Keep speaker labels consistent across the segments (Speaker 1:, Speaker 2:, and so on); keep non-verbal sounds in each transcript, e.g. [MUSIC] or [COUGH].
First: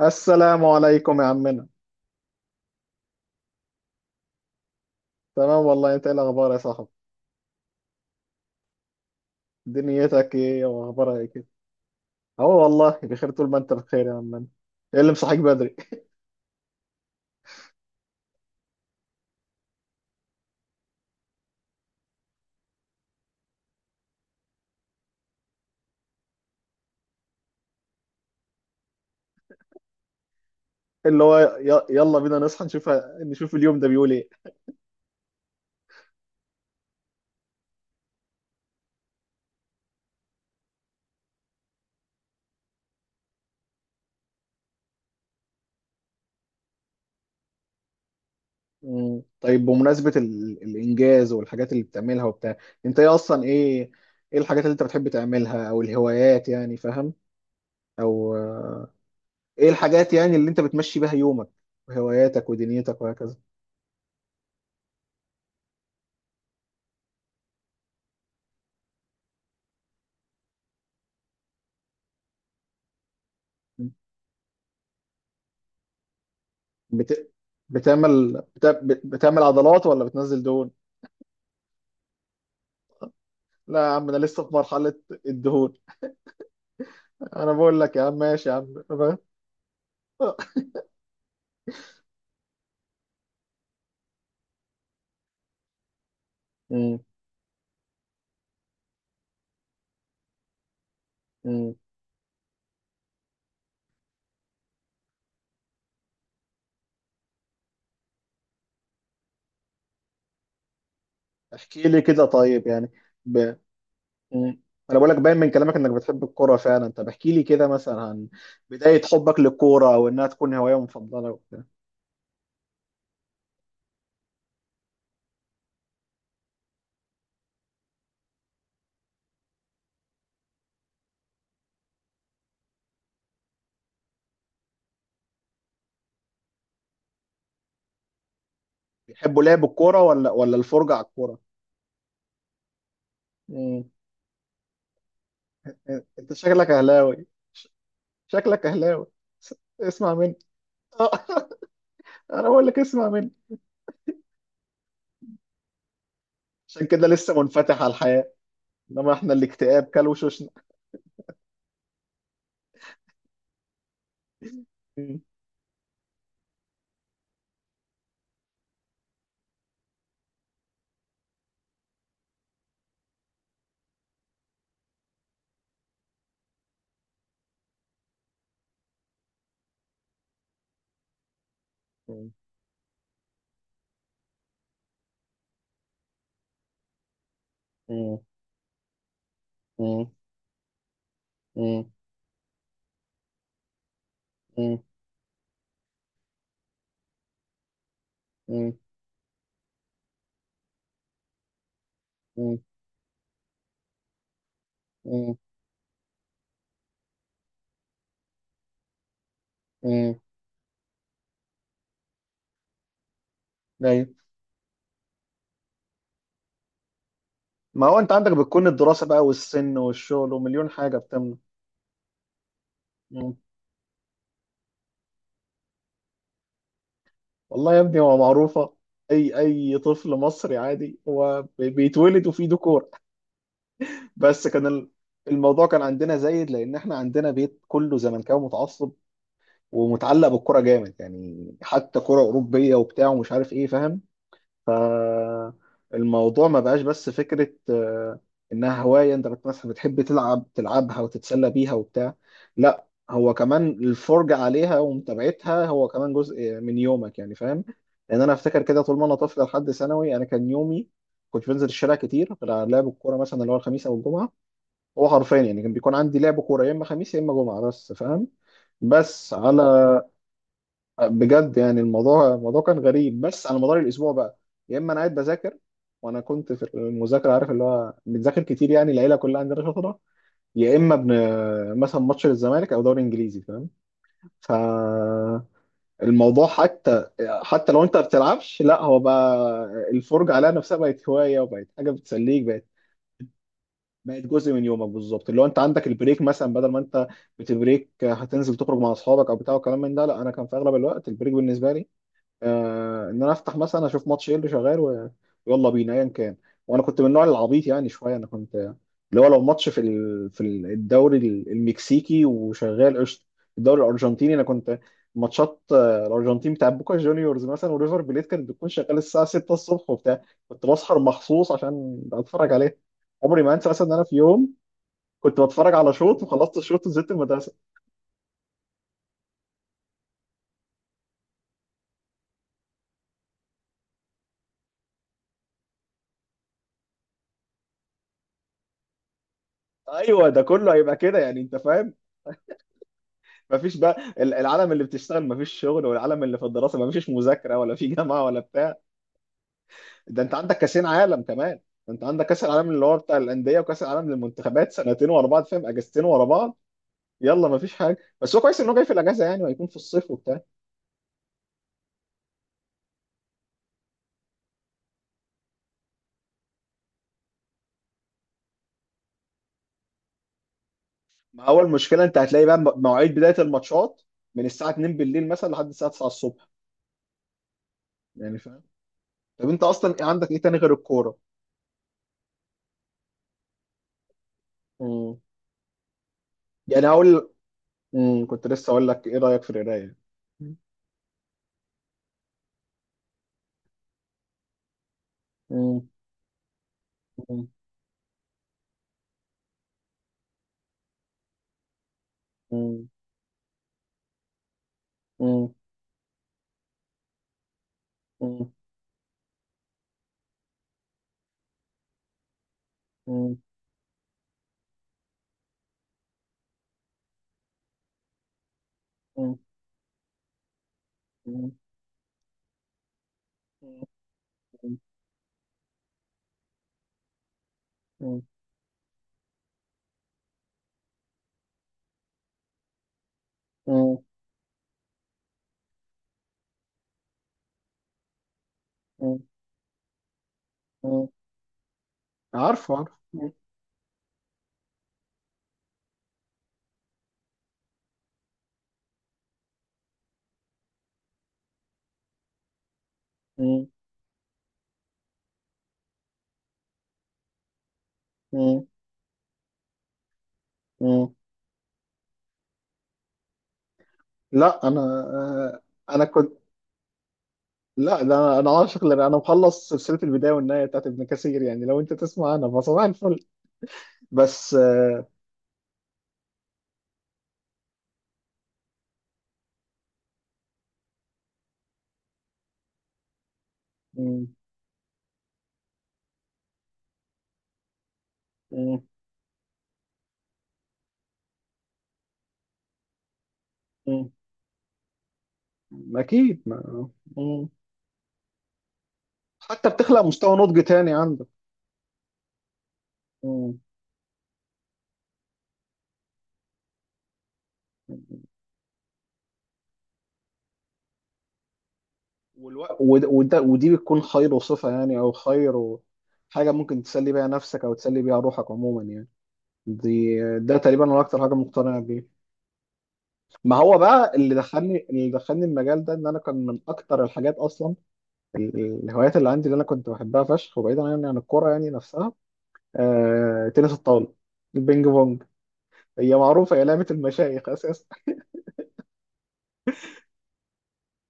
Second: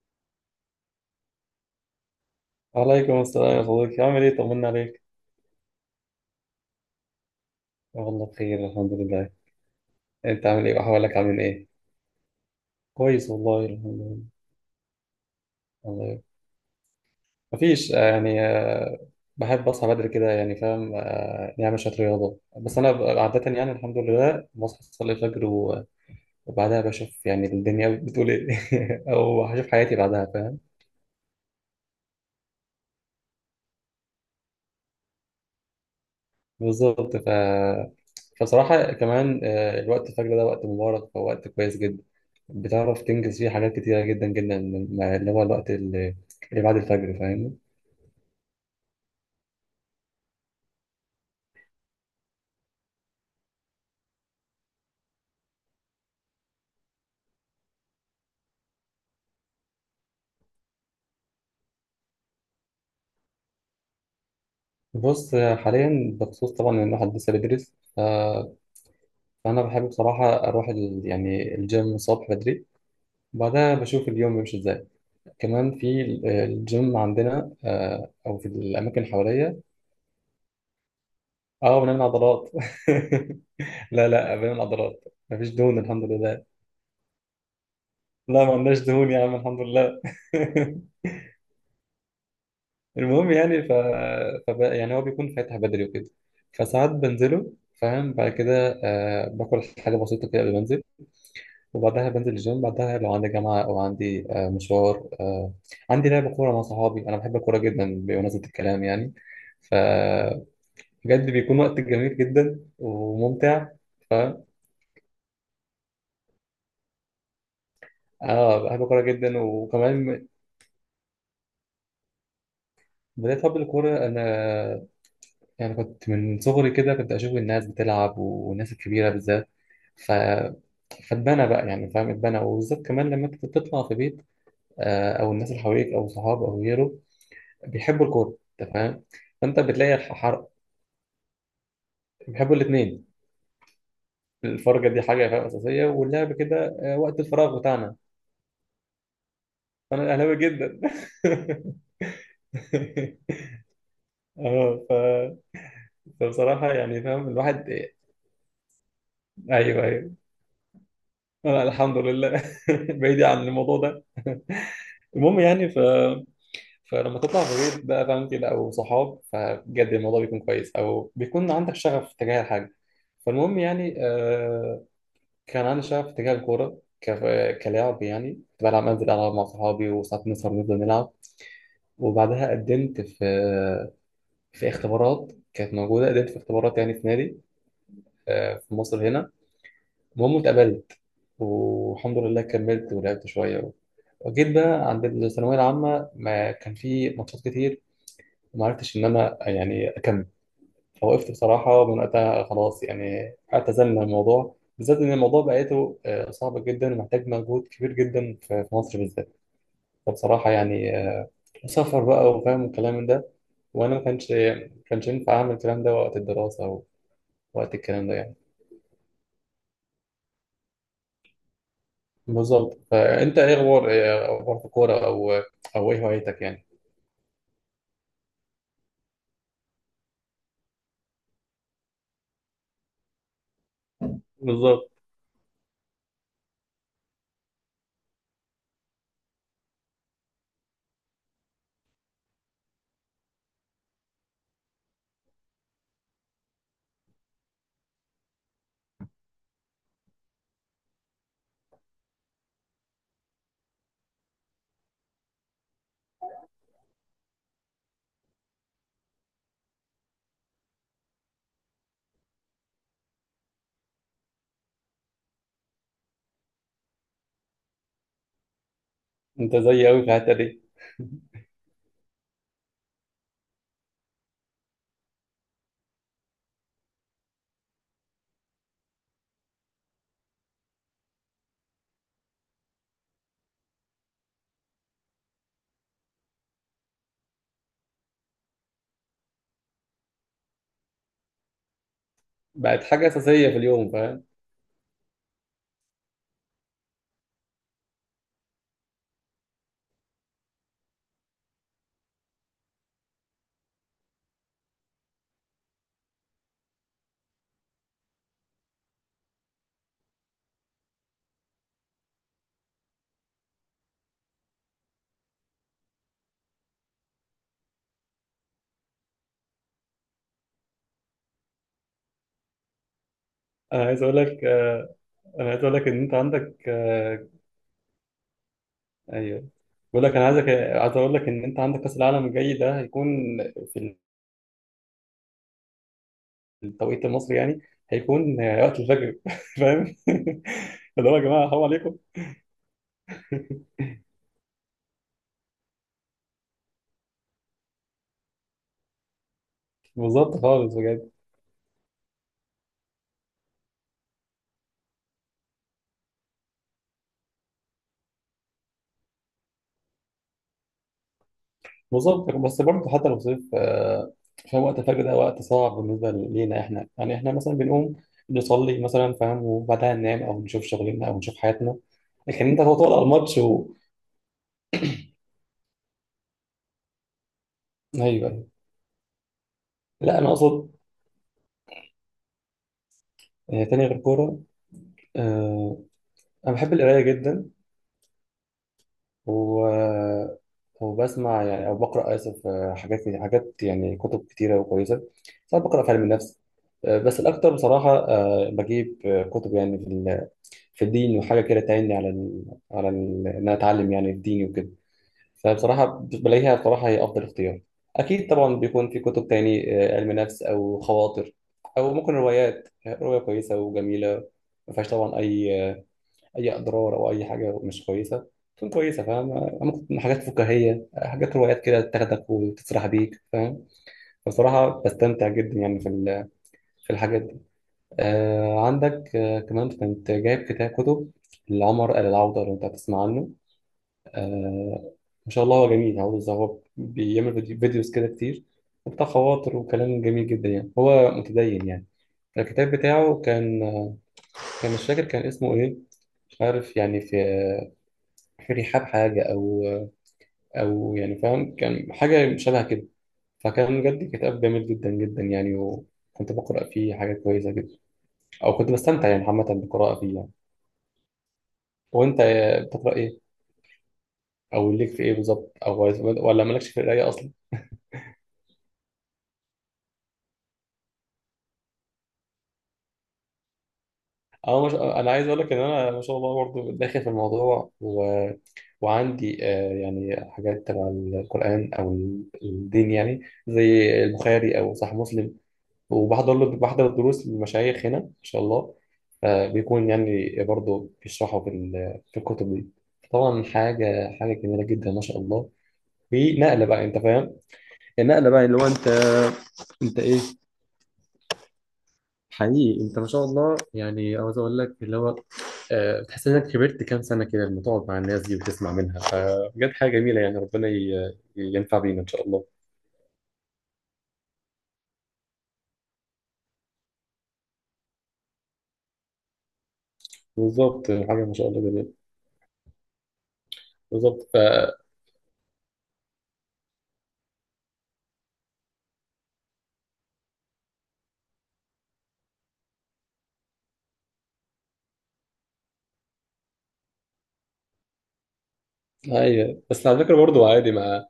Speaker 1: السلام عليكم يا عمنا.
Speaker 2: وعليكم السلام يا صديقي، عامل ايه؟ طمنا عليك.
Speaker 1: تمام والله، انت ايه الاخبار يا صاحبي؟
Speaker 2: والله بخير، الحمد لله.
Speaker 1: دنيتك
Speaker 2: انت
Speaker 1: ايه
Speaker 2: عامل ايه؟ واحوالك
Speaker 1: واخبارها ايه
Speaker 2: عامل
Speaker 1: كده؟
Speaker 2: ايه؟
Speaker 1: اهو والله
Speaker 2: كويس
Speaker 1: بخير طول ما
Speaker 2: والله،
Speaker 1: انت
Speaker 2: الحمد
Speaker 1: بخير يا
Speaker 2: لله.
Speaker 1: عمنا. ايه اللي مصحيك بدري؟
Speaker 2: الله يبارك. مفيش يعني بحب اصحى بدري كده يعني فاهم، نعمل شويه رياضه. بس انا عاده يعني الحمد لله بصحى اصلي الفجر وبعدها بشوف يعني الدنيا بتقول ايه. [LAUGHS] او هشوف حياتي بعدها.
Speaker 1: [LAUGHS] اللي هو يلا بينا نصحى نشوف، نشوف اليوم ده بيقول ايه؟
Speaker 2: بالظبط فصراحة كمان، الوقت الفجر ده وقت مبارك ووقت كويس جدا. بتعرف تنجز فيه حاجات كتيرة جدا جدا، مع اللي هو الوقت اللي بعد الفجر، فاهمني؟
Speaker 1: مم. طيب بمناسبة الانجاز والحاجات اللي بتعملها وبتاع. انت ايه اصلا ايه ايه الحاجات اللي انت بتحب تعملها او الهوايات يعني فاهم، او ايه الحاجات يعني اللي انت بتمشي بيها يومك وهواياتك ودنيتك وهكذا؟
Speaker 2: بص، حاليا بخصوص طبعا إن الواحد لسه بيدرس. فأنا بحب بصراحة أروح يعني الجيم الصبح بدري، وبعدها بشوف اليوم بيمشي إزاي. كمان في الجيم
Speaker 1: بت...
Speaker 2: عندنا، أو
Speaker 1: بتعمل
Speaker 2: في
Speaker 1: بت...
Speaker 2: الأماكن
Speaker 1: بتعمل
Speaker 2: حواليا.
Speaker 1: عضلات ولا بتنزل دهون؟
Speaker 2: أه، بنعمل عضلات.
Speaker 1: لا يا
Speaker 2: [LAUGHS]
Speaker 1: عم،
Speaker 2: لا
Speaker 1: انا
Speaker 2: لا،
Speaker 1: لسه في
Speaker 2: بنعمل
Speaker 1: مرحلة
Speaker 2: عضلات. مفيش
Speaker 1: الدهون.
Speaker 2: دهون الحمد لله.
Speaker 1: انا بقول لك يا عم،
Speaker 2: لا
Speaker 1: ماشي
Speaker 2: ما
Speaker 1: يا عم،
Speaker 2: عندناش دهون
Speaker 1: فاهم؟
Speaker 2: يا عم، الحمد لله. [LAUGHS] المهم يعني يعني هو بيكون فاتح بدري وكده، فساعات
Speaker 1: مم.
Speaker 2: بنزله. فاهم؟ بعد كده باكل حاجة بسيطة كده قبل ما انزل،
Speaker 1: مم.
Speaker 2: وبعدها بنزل الجيم. بعدها لو عندي جامعة أو عندي مشوار، عندي لعب كورة مع صحابي. أنا بحب الكورة جدا بمناسبة الكلام يعني. فبجد بيكون وقت
Speaker 1: احكي لي
Speaker 2: جميل
Speaker 1: كده
Speaker 2: جدا
Speaker 1: طيب يعني ب...
Speaker 2: وممتع. فاهم؟
Speaker 1: مم. انا بقول لك باين من كلامك انك بتحب الكورة فعلا. طب احكي لي كده مثلا عن
Speaker 2: اه، بحب الكورة
Speaker 1: بداية
Speaker 2: جدا
Speaker 1: حبك للكورة، او انها
Speaker 2: وكمان.
Speaker 1: تكون هواية مفضلة وبتاع.
Speaker 2: بدأت أحب الكورة أنا، يعني كنت من صغري كده كنت أشوف الناس بتلعب والناس الكبيرة بالذات. ف... فاتبنى بقى يعني، فاهم، اتبنى. وبالذات كمان لما أنت بتطلع في بيت، أو الناس اللي حواليك أو صحاب أو غيره، بيحبوا الكورة أنت فاهم.
Speaker 1: بيحبوا
Speaker 2: فأنت
Speaker 1: لعب
Speaker 2: بتلاقي
Speaker 1: الكورة، ولا ولا الفرجة على الكورة؟
Speaker 2: بيحبوا الاتنين.
Speaker 1: مم.
Speaker 2: الفرجة دي حاجة فاهم أساسية،
Speaker 1: انت
Speaker 2: واللعب
Speaker 1: شكلك
Speaker 2: كده، وقت
Speaker 1: اهلاوي،
Speaker 2: الفراغ
Speaker 1: ش-
Speaker 2: بتاعنا.
Speaker 1: شكلك اهلاوي، س-
Speaker 2: فأنا
Speaker 1: اسمع
Speaker 2: أهلاوي
Speaker 1: مني.
Speaker 2: جدا.
Speaker 1: [LAUGHS] انا بقول لك اسمع مني.
Speaker 2: [LAUGHS] اه فبصراحة
Speaker 1: عشان
Speaker 2: يعني
Speaker 1: كده
Speaker 2: فاهم
Speaker 1: لسه
Speaker 2: الواحد.
Speaker 1: منفتح على الحياة، انما احنا الاكتئاب
Speaker 2: أيوه
Speaker 1: كل
Speaker 2: أيوه،
Speaker 1: وشوشنا.
Speaker 2: أنا الحمد لله، [LAUGHS] بعيد عن الموضوع ده.
Speaker 1: مم.
Speaker 2: المهم يعني فلما تطلع بغير بقى، فاهم، كده او صحاب، فبجد الموضوع بيكون كويس، او بيكون عندك شغف تجاه الحاجه. فالمهم يعني، كان عندي شغف تجاه الكوره كلاعب. يعني كنت بلعب، انزل العب مع صحابي وساعات نسهر نفضل نلعب.
Speaker 1: مم.
Speaker 2: وبعدها قدمت في اختبارات كانت موجوده. قدمت في اختبارات يعني في نادي،
Speaker 1: مم.
Speaker 2: في مصر هنا.
Speaker 1: مم.
Speaker 2: المهم اتقبلت،
Speaker 1: مم.
Speaker 2: والحمد لله كملت ولعبت شويه. وجيت
Speaker 1: مم.
Speaker 2: بقى عند الثانويه العامه، ما كان في ماتشات كتير. ما
Speaker 1: مم.
Speaker 2: عرفتش ان انا يعني اكمل، فوقفت بصراحه من وقتها.
Speaker 1: مم.
Speaker 2: خلاص يعني اعتزلنا الموضوع، بالذات ان
Speaker 1: مم.
Speaker 2: الموضوع بقيته صعب جدا ومحتاج مجهود كبير جدا في مصر بالذات.
Speaker 1: مم.
Speaker 2: فبصراحه يعني، سفر بقى وفاهم الكلام من ده، وانا ما
Speaker 1: ايوه.
Speaker 2: كانش ما كانش ينفع اعمل الكلام ده وقت الدراسه ووقت
Speaker 1: ما هو
Speaker 2: الكلام
Speaker 1: انت
Speaker 2: ده
Speaker 1: عندك
Speaker 2: يعني.
Speaker 1: بتكون الدراسة بقى والسن والشغل ومليون حاجة بتمنع.
Speaker 2: بالظبط.
Speaker 1: مم.
Speaker 2: فانت ايه اخبار إيه اخبار في الكوره، او ايه هوايتك يعني؟
Speaker 1: والله يا ابني، هو معروفة. اي طفل مصري عادي هو بيتولد وفيه ديكور. بس كان
Speaker 2: بالظبط.
Speaker 1: الموضوع كان عندنا زايد، لان احنا عندنا بيت كله زملكاوي متعصب ومتعلق بالكرة جامد، يعني حتى كرة أوروبية وبتاع ومش عارف ايه، فاهم. فالموضوع ما بقاش بس فكرة، إنها هواية أنت مثلا بتحب تلعبها وتتسلى بيها وبتاع. لا، هو كمان الفرجة عليها ومتابعتها هو كمان جزء من يومك يعني، فاهم. لأن أنا أفتكر كده، طول ما أنا طفل لحد ثانوي أنا كان يومي، كنت بنزل الشارع كتير غير على لعب الكورة مثلا اللي هو الخميس أو الجمعة. هو حرفيا يعني كان بيكون عندي لعب كورة يا إما خميس يا إما جمعة بس، فاهم. بس
Speaker 2: انت
Speaker 1: على
Speaker 2: زيي قوي في
Speaker 1: آه.
Speaker 2: الحته دي.
Speaker 1: بجد يعني الموضوع كان غريب، بس على مدار الاسبوع بقى، يا اما انا قاعد بذاكر. وانا كنت في المذاكره عارف اللي هو بنذاكر كتير يعني العيله كلها عندنا شاطره، يا اما مثلا ماتش للزمالك او دوري انجليزي، فاهم. فالموضوع، حتى حتى لو انت ما بتلعبش لا، هو بقى الفرجه عليها نفسها بقت هوايه وبقت حاجه بتسليك. بقت
Speaker 2: بقت حاجه اساسيه في اليوم
Speaker 1: بقت
Speaker 2: فاهم.
Speaker 1: جزء من يومك بالظبط، اللي هو انت عندك البريك مثلا، بدل ما انت بتبريك هتنزل تخرج مع اصحابك او بتاع وكلام من ده. لا، انا كان في اغلب الوقت البريك بالنسبه لي، ان انا افتح مثلا اشوف ماتش ايه اللي شغال ويلا بينا ايا كان. وانا كنت من النوع العبيط يعني شويه، انا كنت اللي هو لو ماتش في الدوري المكسيكي وشغال قشطه. الدوري الارجنتيني، انا كنت ماتشات الارجنتين بتاع بوكا جونيورز مثلا وريفر بليت كانت بتكون شغاله الساعه 6 الصبح وبتاع. كنت بسهر مخصوص عشان اتفرج عليها. عمري ما انسى
Speaker 2: انا
Speaker 1: مثلا ان
Speaker 2: عايز
Speaker 1: انا في
Speaker 2: اقول لك،
Speaker 1: يوم كنت
Speaker 2: انا عايز
Speaker 1: بتفرج
Speaker 2: اقول لك
Speaker 1: على
Speaker 2: ان انت
Speaker 1: شوط، وخلصت
Speaker 2: عندك،
Speaker 1: الشوط ونزلت المدرسه.
Speaker 2: ايوه، بقول لك انا عايزك، عايز اقول لك ان انت عندك كاس العالم الجاي ده هيكون في التوقيت المصري يعني، هيكون وقت الفجر. [LAUGHS] فاهم؟
Speaker 1: ايوه، ده كله هيبقى
Speaker 2: اللي هو
Speaker 1: كده
Speaker 2: يا
Speaker 1: يعني،
Speaker 2: جماعه
Speaker 1: انت
Speaker 2: حرام
Speaker 1: فاهم.
Speaker 2: عليكم.
Speaker 1: مفيش بقى العالم اللي بتشتغل مفيش شغل، والعالم اللي في الدراسه مفيش مذاكره ولا في [LAUGHS] جامعه ولا بتاع. ده انت
Speaker 2: بالظبط
Speaker 1: عندك
Speaker 2: خالص
Speaker 1: كاسين
Speaker 2: بجد.
Speaker 1: عالم كمان. ده انت عندك كاس العالم اللي هو بتاع الانديه، وكاس العالم للمنتخبات، سنتين ورا بعض فاهم، اجازتين ورا بعض. يلا، مفيش حاجه، بس هو كويس انه جاي في الاجازه يعني، وهيكون في الصيف وبتاع.
Speaker 2: بالظبط. بس برضه حتى لو صيف، فاهم وقت الفجر ده وقت صعب بالنسبه لينا احنا. يعني احنا مثلا بنقوم نصلي مثلا، فاهم، وبعدها ننام او نشوف شغلنا او نشوف
Speaker 1: ما اول
Speaker 2: حياتنا.
Speaker 1: مشكله انت هتلاقي
Speaker 2: لكن
Speaker 1: بقى
Speaker 2: انت تقعد على
Speaker 1: مواعيد بدايه
Speaker 2: الماتش
Speaker 1: الماتشات من الساعه 2 بالليل مثلا لحد الساعه 9 الصبح، يعني
Speaker 2: ايوه.
Speaker 1: فاهم. طب انت اصلا
Speaker 2: لا انا
Speaker 1: عندك ايه تاني
Speaker 2: اقصد،
Speaker 1: غير الكوره؟
Speaker 2: تاني غير كوره.
Speaker 1: مم.
Speaker 2: آه، انا بحب
Speaker 1: يعني
Speaker 2: القرايه
Speaker 1: هقول.
Speaker 2: جدا.
Speaker 1: مم. كنت لسه اقول لك ايه رايك في القرايه؟
Speaker 2: و... وبسمع يعني او بقرا، اسف، حاجات حاجات يعني، كتب كتيره وكويسه. ساعات بقرا
Speaker 1: مم.
Speaker 2: في علم النفس، بس الاكتر بصراحه، بجيب كتب يعني في في الدين، وحاجه كده تعيني على
Speaker 1: مم.
Speaker 2: على ان انا اتعلم يعني الدين وكده.
Speaker 1: مم.
Speaker 2: فبصراحه بلاقيها بصراحه هي افضل اختيار. اكيد
Speaker 1: مم.
Speaker 2: طبعا بيكون في كتب تاني، علم نفس او خواطر، او ممكن روايات، روايه
Speaker 1: مم.
Speaker 2: كويسه وجميله، ما فيهاش طبعا اي اي اضرار او اي حاجه مش كويسه. تكون كويسه فاهم.
Speaker 1: مم.
Speaker 2: ممكن تكون حاجات فكاهيه، حاجات،
Speaker 1: مم.
Speaker 2: روايات كده تاخدك وتسرح بيك فاهم. بصراحه بستمتع جدا يعني في في الحاجات دي.
Speaker 1: مم.
Speaker 2: عندك كمان كنت جايب كتاب كتب لعمر آل العوده، لو انت هتسمع عنه.
Speaker 1: مم.
Speaker 2: آه ما شاء الله هو جميل، عاوز، هو بيعمل فيديوز كده كتير وبتاع،
Speaker 1: مم.
Speaker 2: خواطر وكلام جميل جدا يعني،
Speaker 1: مم.
Speaker 2: هو متدين يعني. الكتاب
Speaker 1: عارفه، عارفه.
Speaker 2: بتاعه
Speaker 1: مم.
Speaker 2: كان مش فاكر كان اسمه ايه. مش عارف يعني في ريحان حاجة، أو يعني فاهم كان حاجة شبه كده.
Speaker 1: مم.
Speaker 2: فكان بجد كتاب جميل جدا جدا يعني، وكنت بقرأ فيه حاجات كويسة جدا. أو
Speaker 1: مم.
Speaker 2: كنت بستمتع يعني عامة بالقراءة فيه يعني.
Speaker 1: مم.
Speaker 2: وأنت بتقرأ إيه؟
Speaker 1: لا
Speaker 2: أو
Speaker 1: انا
Speaker 2: ليك في إيه بالظبط؟
Speaker 1: آه،
Speaker 2: أو
Speaker 1: انا كنت.
Speaker 2: ولا مالكش في القراية أصلا؟
Speaker 1: لا ده انا عاشق. لأ، انا مخلص سلسله البدايه والنهايه بتاعت ابن كثير، يعني لو انت تسمع، انا فصباح الفل. بس
Speaker 2: أنا مش... أنا عايز أقول لك إن أنا ما شاء الله برضه داخل في الموضوع، وعندي، يعني حاجات تبع القرآن أو الدين يعني، زي
Speaker 1: مم.
Speaker 2: البخاري أو صحيح مسلم. وبحضر له بحضر دروس للمشايخ هنا ان شاء الله،
Speaker 1: مم.
Speaker 2: بيكون يعني برضه بيشرحوا في في الكتب دي. طبعا
Speaker 1: مم.
Speaker 2: حاجه حاجه جميله جدا ما شاء الله. في
Speaker 1: اكيد
Speaker 2: نقله بقى انت فاهم.
Speaker 1: مم.
Speaker 2: النقله بقى اللي هو انت
Speaker 1: حتى
Speaker 2: انت
Speaker 1: بتخلق
Speaker 2: ايه،
Speaker 1: مستوى نضج تاني عندك.
Speaker 2: حقيقي انت ما شاء الله يعني. عاوز اقول لك اللي هو، بتحس انك كبرت كام سنه كده لما تقعد مع الناس
Speaker 1: مم.
Speaker 2: دي وتسمع منها. فبجد حاجه جميله يعني، ربنا ينفع بينا ان شاء الله.
Speaker 1: والوقت ودي بتكون خير وصفة يعني، أو خير حاجة ممكن تسلي بيها نفسك أو تسلي بيها روحك عموما يعني. ده تقريبا
Speaker 2: بالظبط،
Speaker 1: أنا أكتر
Speaker 2: حاجه ما
Speaker 1: حاجة
Speaker 2: شاء الله
Speaker 1: مقتنع
Speaker 2: جميله.
Speaker 1: بيه. ما هو بقى
Speaker 2: بالظبط.
Speaker 1: اللي دخلني المجال ده، إن أنا كان من أكتر الحاجات أصلا الهوايات اللي عندي اللي أنا كنت بحبها فشخ، وبعيدا يعني عن الكورة يعني نفسها. تنس الطاولة، البينج بونج، هي معروفة هي لعبة المشايخ أساسا.
Speaker 2: ايوه، بس على فكره برضه عادي. مع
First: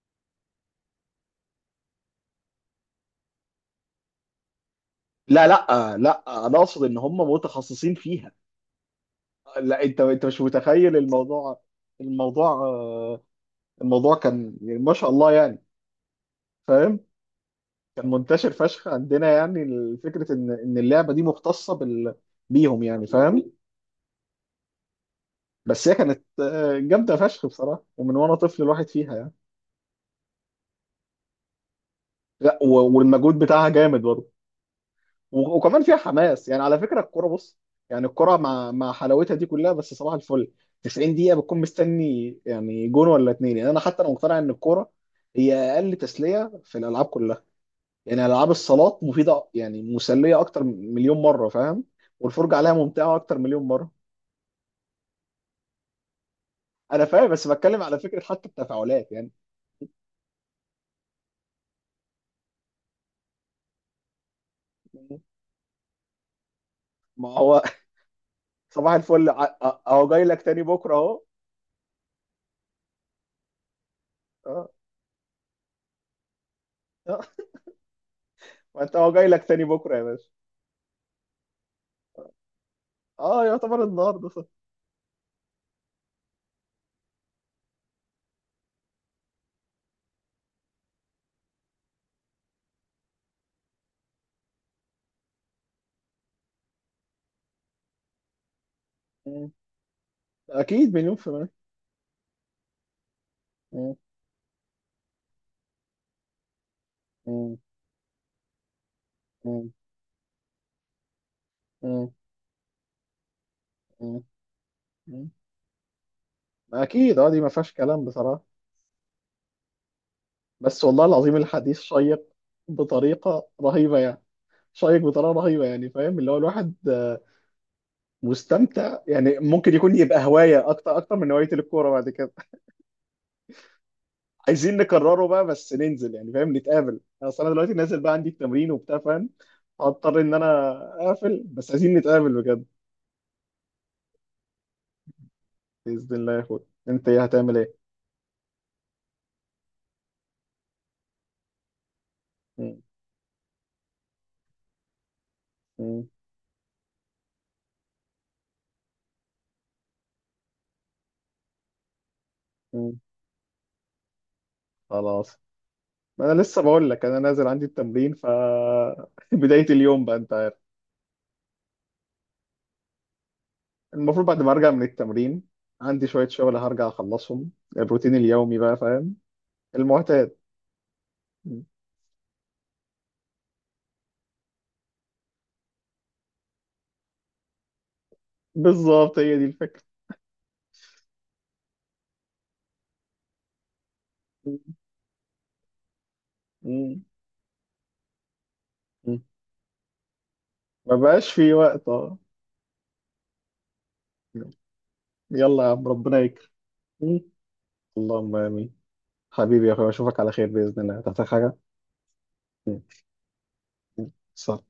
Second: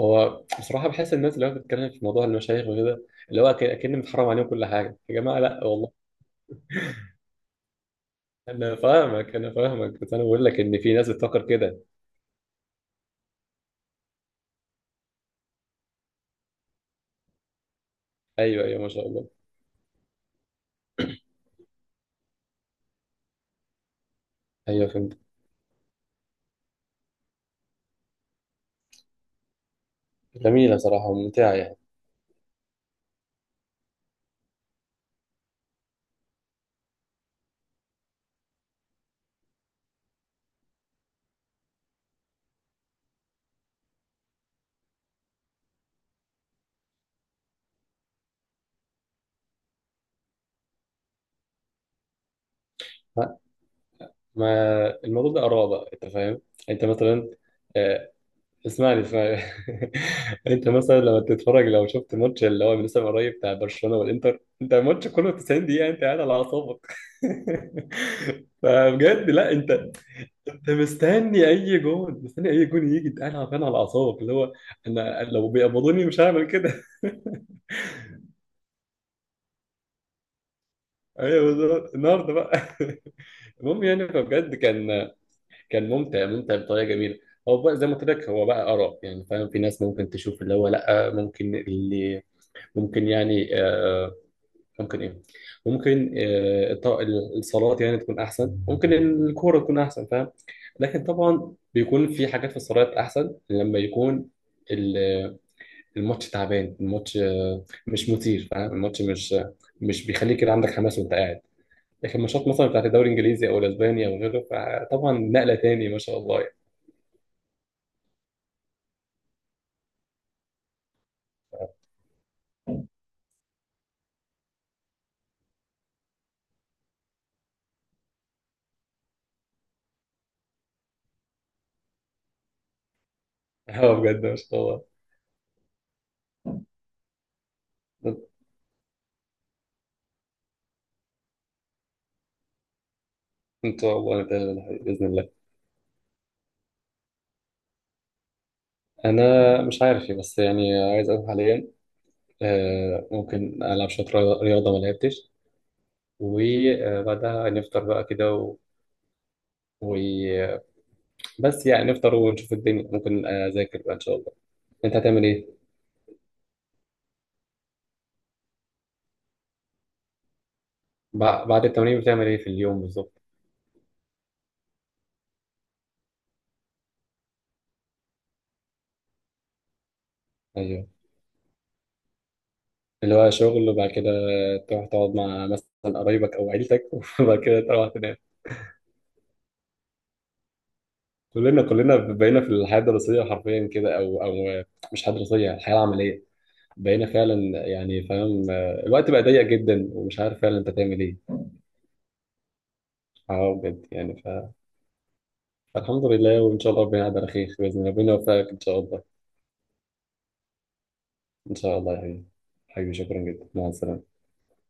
Speaker 2: هو بصراحه بحس الناس اللي هو بتتكلم في موضوع المشايخ وكده، اللي هو كأن متحرم عليهم كل حاجه. يا جماعه
Speaker 1: لا،
Speaker 2: لا
Speaker 1: لا،
Speaker 2: والله.
Speaker 1: لا، أنا أقصد إن هم متخصصين فيها.
Speaker 2: انا فاهمك انا
Speaker 1: لا، انت
Speaker 2: فاهمك، بس انا
Speaker 1: انت مش
Speaker 2: بقول لك ان في
Speaker 1: متخيل
Speaker 2: ناس بتفكر
Speaker 1: الموضوع.
Speaker 2: كده.
Speaker 1: الموضوع آه، الموضوع كان يعني ما شاء الله يعني، فاهم. كان منتشر
Speaker 2: ايوه ايوه
Speaker 1: فشخ
Speaker 2: ما شاء الله.
Speaker 1: عندنا يعني، فكرة ان اللعبة دي مختصة بيهم يعني، فاهم.
Speaker 2: ايوه فهمت.
Speaker 1: بس هي كانت جامدة فشخ بصراحة، ومن وانا طفل الواحد فيها يعني.
Speaker 2: جميله صراحه وممتعه يعني.
Speaker 1: لا، والمجهود بتاعها جامد برضه. وكمان فيها حماس يعني، على فكره الكوره بص. يعني الكوره مع حلاوتها دي كلها، بس صباح الفل، 90 دقيقه بتكون مستني يعني جون ولا اتنين، يعني انا، حتى انا مقتنع ان الكوره هي اقل تسليه في الالعاب كلها. يعني العاب الصالات مفيده، يعني مسليه اكتر من مليون مره، فاهم. والفرجه عليها ممتعه
Speaker 2: ما
Speaker 1: اكتر مليون مره.
Speaker 2: ما الموضوع ده اراء بقى انت فاهم. انت
Speaker 1: انا فاهم،
Speaker 2: مثلا،
Speaker 1: بس بتكلم على
Speaker 2: آه،
Speaker 1: فكره، حتى
Speaker 2: اسمعني
Speaker 1: التفاعلات يعني.
Speaker 2: اسمعني. [LAUGHS] انت مثلا لما تتفرج، لو شفت ماتش اللي هو لسه قريب بتاع برشلونه والانتر، انت الماتش كله 90 دقيقه انت قاعد على اعصابك.
Speaker 1: ما هو
Speaker 2: [LAUGHS]
Speaker 1: [LAUGHS] صباح الفل،
Speaker 2: فبجد لا انت،
Speaker 1: اهو جاي لك تاني
Speaker 2: انت
Speaker 1: بكره اهو.
Speaker 2: مستني اي جون، مستني اي جون يجي، انت قاعد عارفان على اعصابك اللي هو،
Speaker 1: اه.
Speaker 2: انا لو بيقبضوني مش هعمل كده.
Speaker 1: آه. [LAUGHS] ما انت اهو جاي لك تاني بكره يا باشا.
Speaker 2: [LAUGHS] ايوه بالظبط النهارده بقى.
Speaker 1: اه،
Speaker 2: [LAUGHS]
Speaker 1: يعتبر
Speaker 2: المهم يعني
Speaker 1: النهارده.
Speaker 2: فبجد كان ممتع ممتع بطريقه جميله. هو بقى زي ما قلت لك هو بقى اراء يعني، فاهم، في ناس ممكن تشوف اللي هو لا، ممكن، اللي ممكن يعني، ممكن ايه، ممكن الصلوات يعني تكون احسن، ممكن
Speaker 1: صح،
Speaker 2: الكوره تكون احسن فاهم.
Speaker 1: اكيد
Speaker 2: لكن
Speaker 1: مليون في المية.
Speaker 2: طبعا بيكون في حاجات في الصلوات احسن لما
Speaker 1: مم،
Speaker 2: يكون ال- الماتش تعبان، الماتش
Speaker 1: مم،
Speaker 2: مش مثير، فاهم، الماتش مش
Speaker 1: مم،
Speaker 2: مش بيخليك كده عندك حماس وانت قاعد.
Speaker 1: مم،
Speaker 2: لكن الماتشات مثلا بتاعت الدوري الانجليزي او الاسباني او
Speaker 1: مم،
Speaker 2: غيره فطبعا
Speaker 1: مم.
Speaker 2: نقله تاني ما شاء الله يعني.
Speaker 1: اكيد اه، دي ما فيهاش كلام بصراحة. بس والله العظيم، الحديث شيق بطريقة رهيبة يعني، شيق بطريقة رهيبة يعني، فاهم اللي هو الواحد مستمتع يعني، ممكن يكون يبقى هواية اكتر اكتر من هواية الكورة بعد كده. [LAUGHS]
Speaker 2: [LAUGHS] اه بجد ما شاء
Speaker 1: عايزين
Speaker 2: الله.
Speaker 1: نكرره بقى بس ننزل يعني فاهم، نتقابل. اصل انا دلوقتي نازل بقى عندي التمرين وبتاع فاهم، هضطر ان انا اقفل، بس عايزين نتقابل بجد.
Speaker 2: ان شاء الله نتقابل باذن الله.
Speaker 1: بإذن الله يا اخويا، انت ايه هتعمل ايه؟
Speaker 2: انا مش عارف إيه، بس يعني عايز اروح حاليا.
Speaker 1: مم،
Speaker 2: ممكن ألعب شوية رياضة، رياضة ما لعبتش.
Speaker 1: مم،
Speaker 2: وبعدها نفطر بقى كده و... بس يعني نفطر ونشوف الدنيا.
Speaker 1: مم.
Speaker 2: ممكن أذاكر بقى إن شاء الله. أنت هتعمل
Speaker 1: خلاص.
Speaker 2: إيه؟
Speaker 1: ما انا لسه بقول لك، انا نازل عندي التمرين [LAUGHS] بدايه اليوم بقى انت عارف.
Speaker 2: بعد التمرين بتعمل إيه في اليوم بالظبط؟
Speaker 1: المفروض بعد ما ارجع من التمرين، عندي شويه شغل هرجع اخلصهم، الروتين اليومي بقى فاهم، المعتاد.
Speaker 2: أيوه، اللي هو شغل، وبعد كده تروح تقعد مع مثلا قرايبك أو عيلتك، [LAUGHS] وبعد كده تروح تنام.
Speaker 1: بالظبط، هي دي الفكره.
Speaker 2: كلنا بقينا في الحياة الدراسية حرفيا كده، أو مش حياة دراسية، الحياة العملية.
Speaker 1: مم.
Speaker 2: بقينا فعلا يعني فاهم، الوقت
Speaker 1: مم.
Speaker 2: بقى ضيق جدا ومش عارف فعلا أنت
Speaker 1: ما
Speaker 2: تعمل إيه.
Speaker 1: بقاش في وقت، اه.
Speaker 2: اه بجد يعني.
Speaker 1: يلا يا عم،
Speaker 2: الحمد
Speaker 1: ربنا
Speaker 2: لله
Speaker 1: يكرم.
Speaker 2: وإن شاء الله ربنا يعد
Speaker 1: مم.
Speaker 2: على خير بإذن الله، ربنا
Speaker 1: اللهم
Speaker 2: يوفقك إن
Speaker 1: امين.
Speaker 2: شاء الله.
Speaker 1: حبيبي يا اخويا، اشوفك على خير باذن الله، تحتاج
Speaker 2: إن
Speaker 1: حاجه؟
Speaker 2: شاء الله يا حبيبي.
Speaker 1: مم.
Speaker 2: حبيبي شكرا جدا، مع السلامة.
Speaker 1: مم. سلام.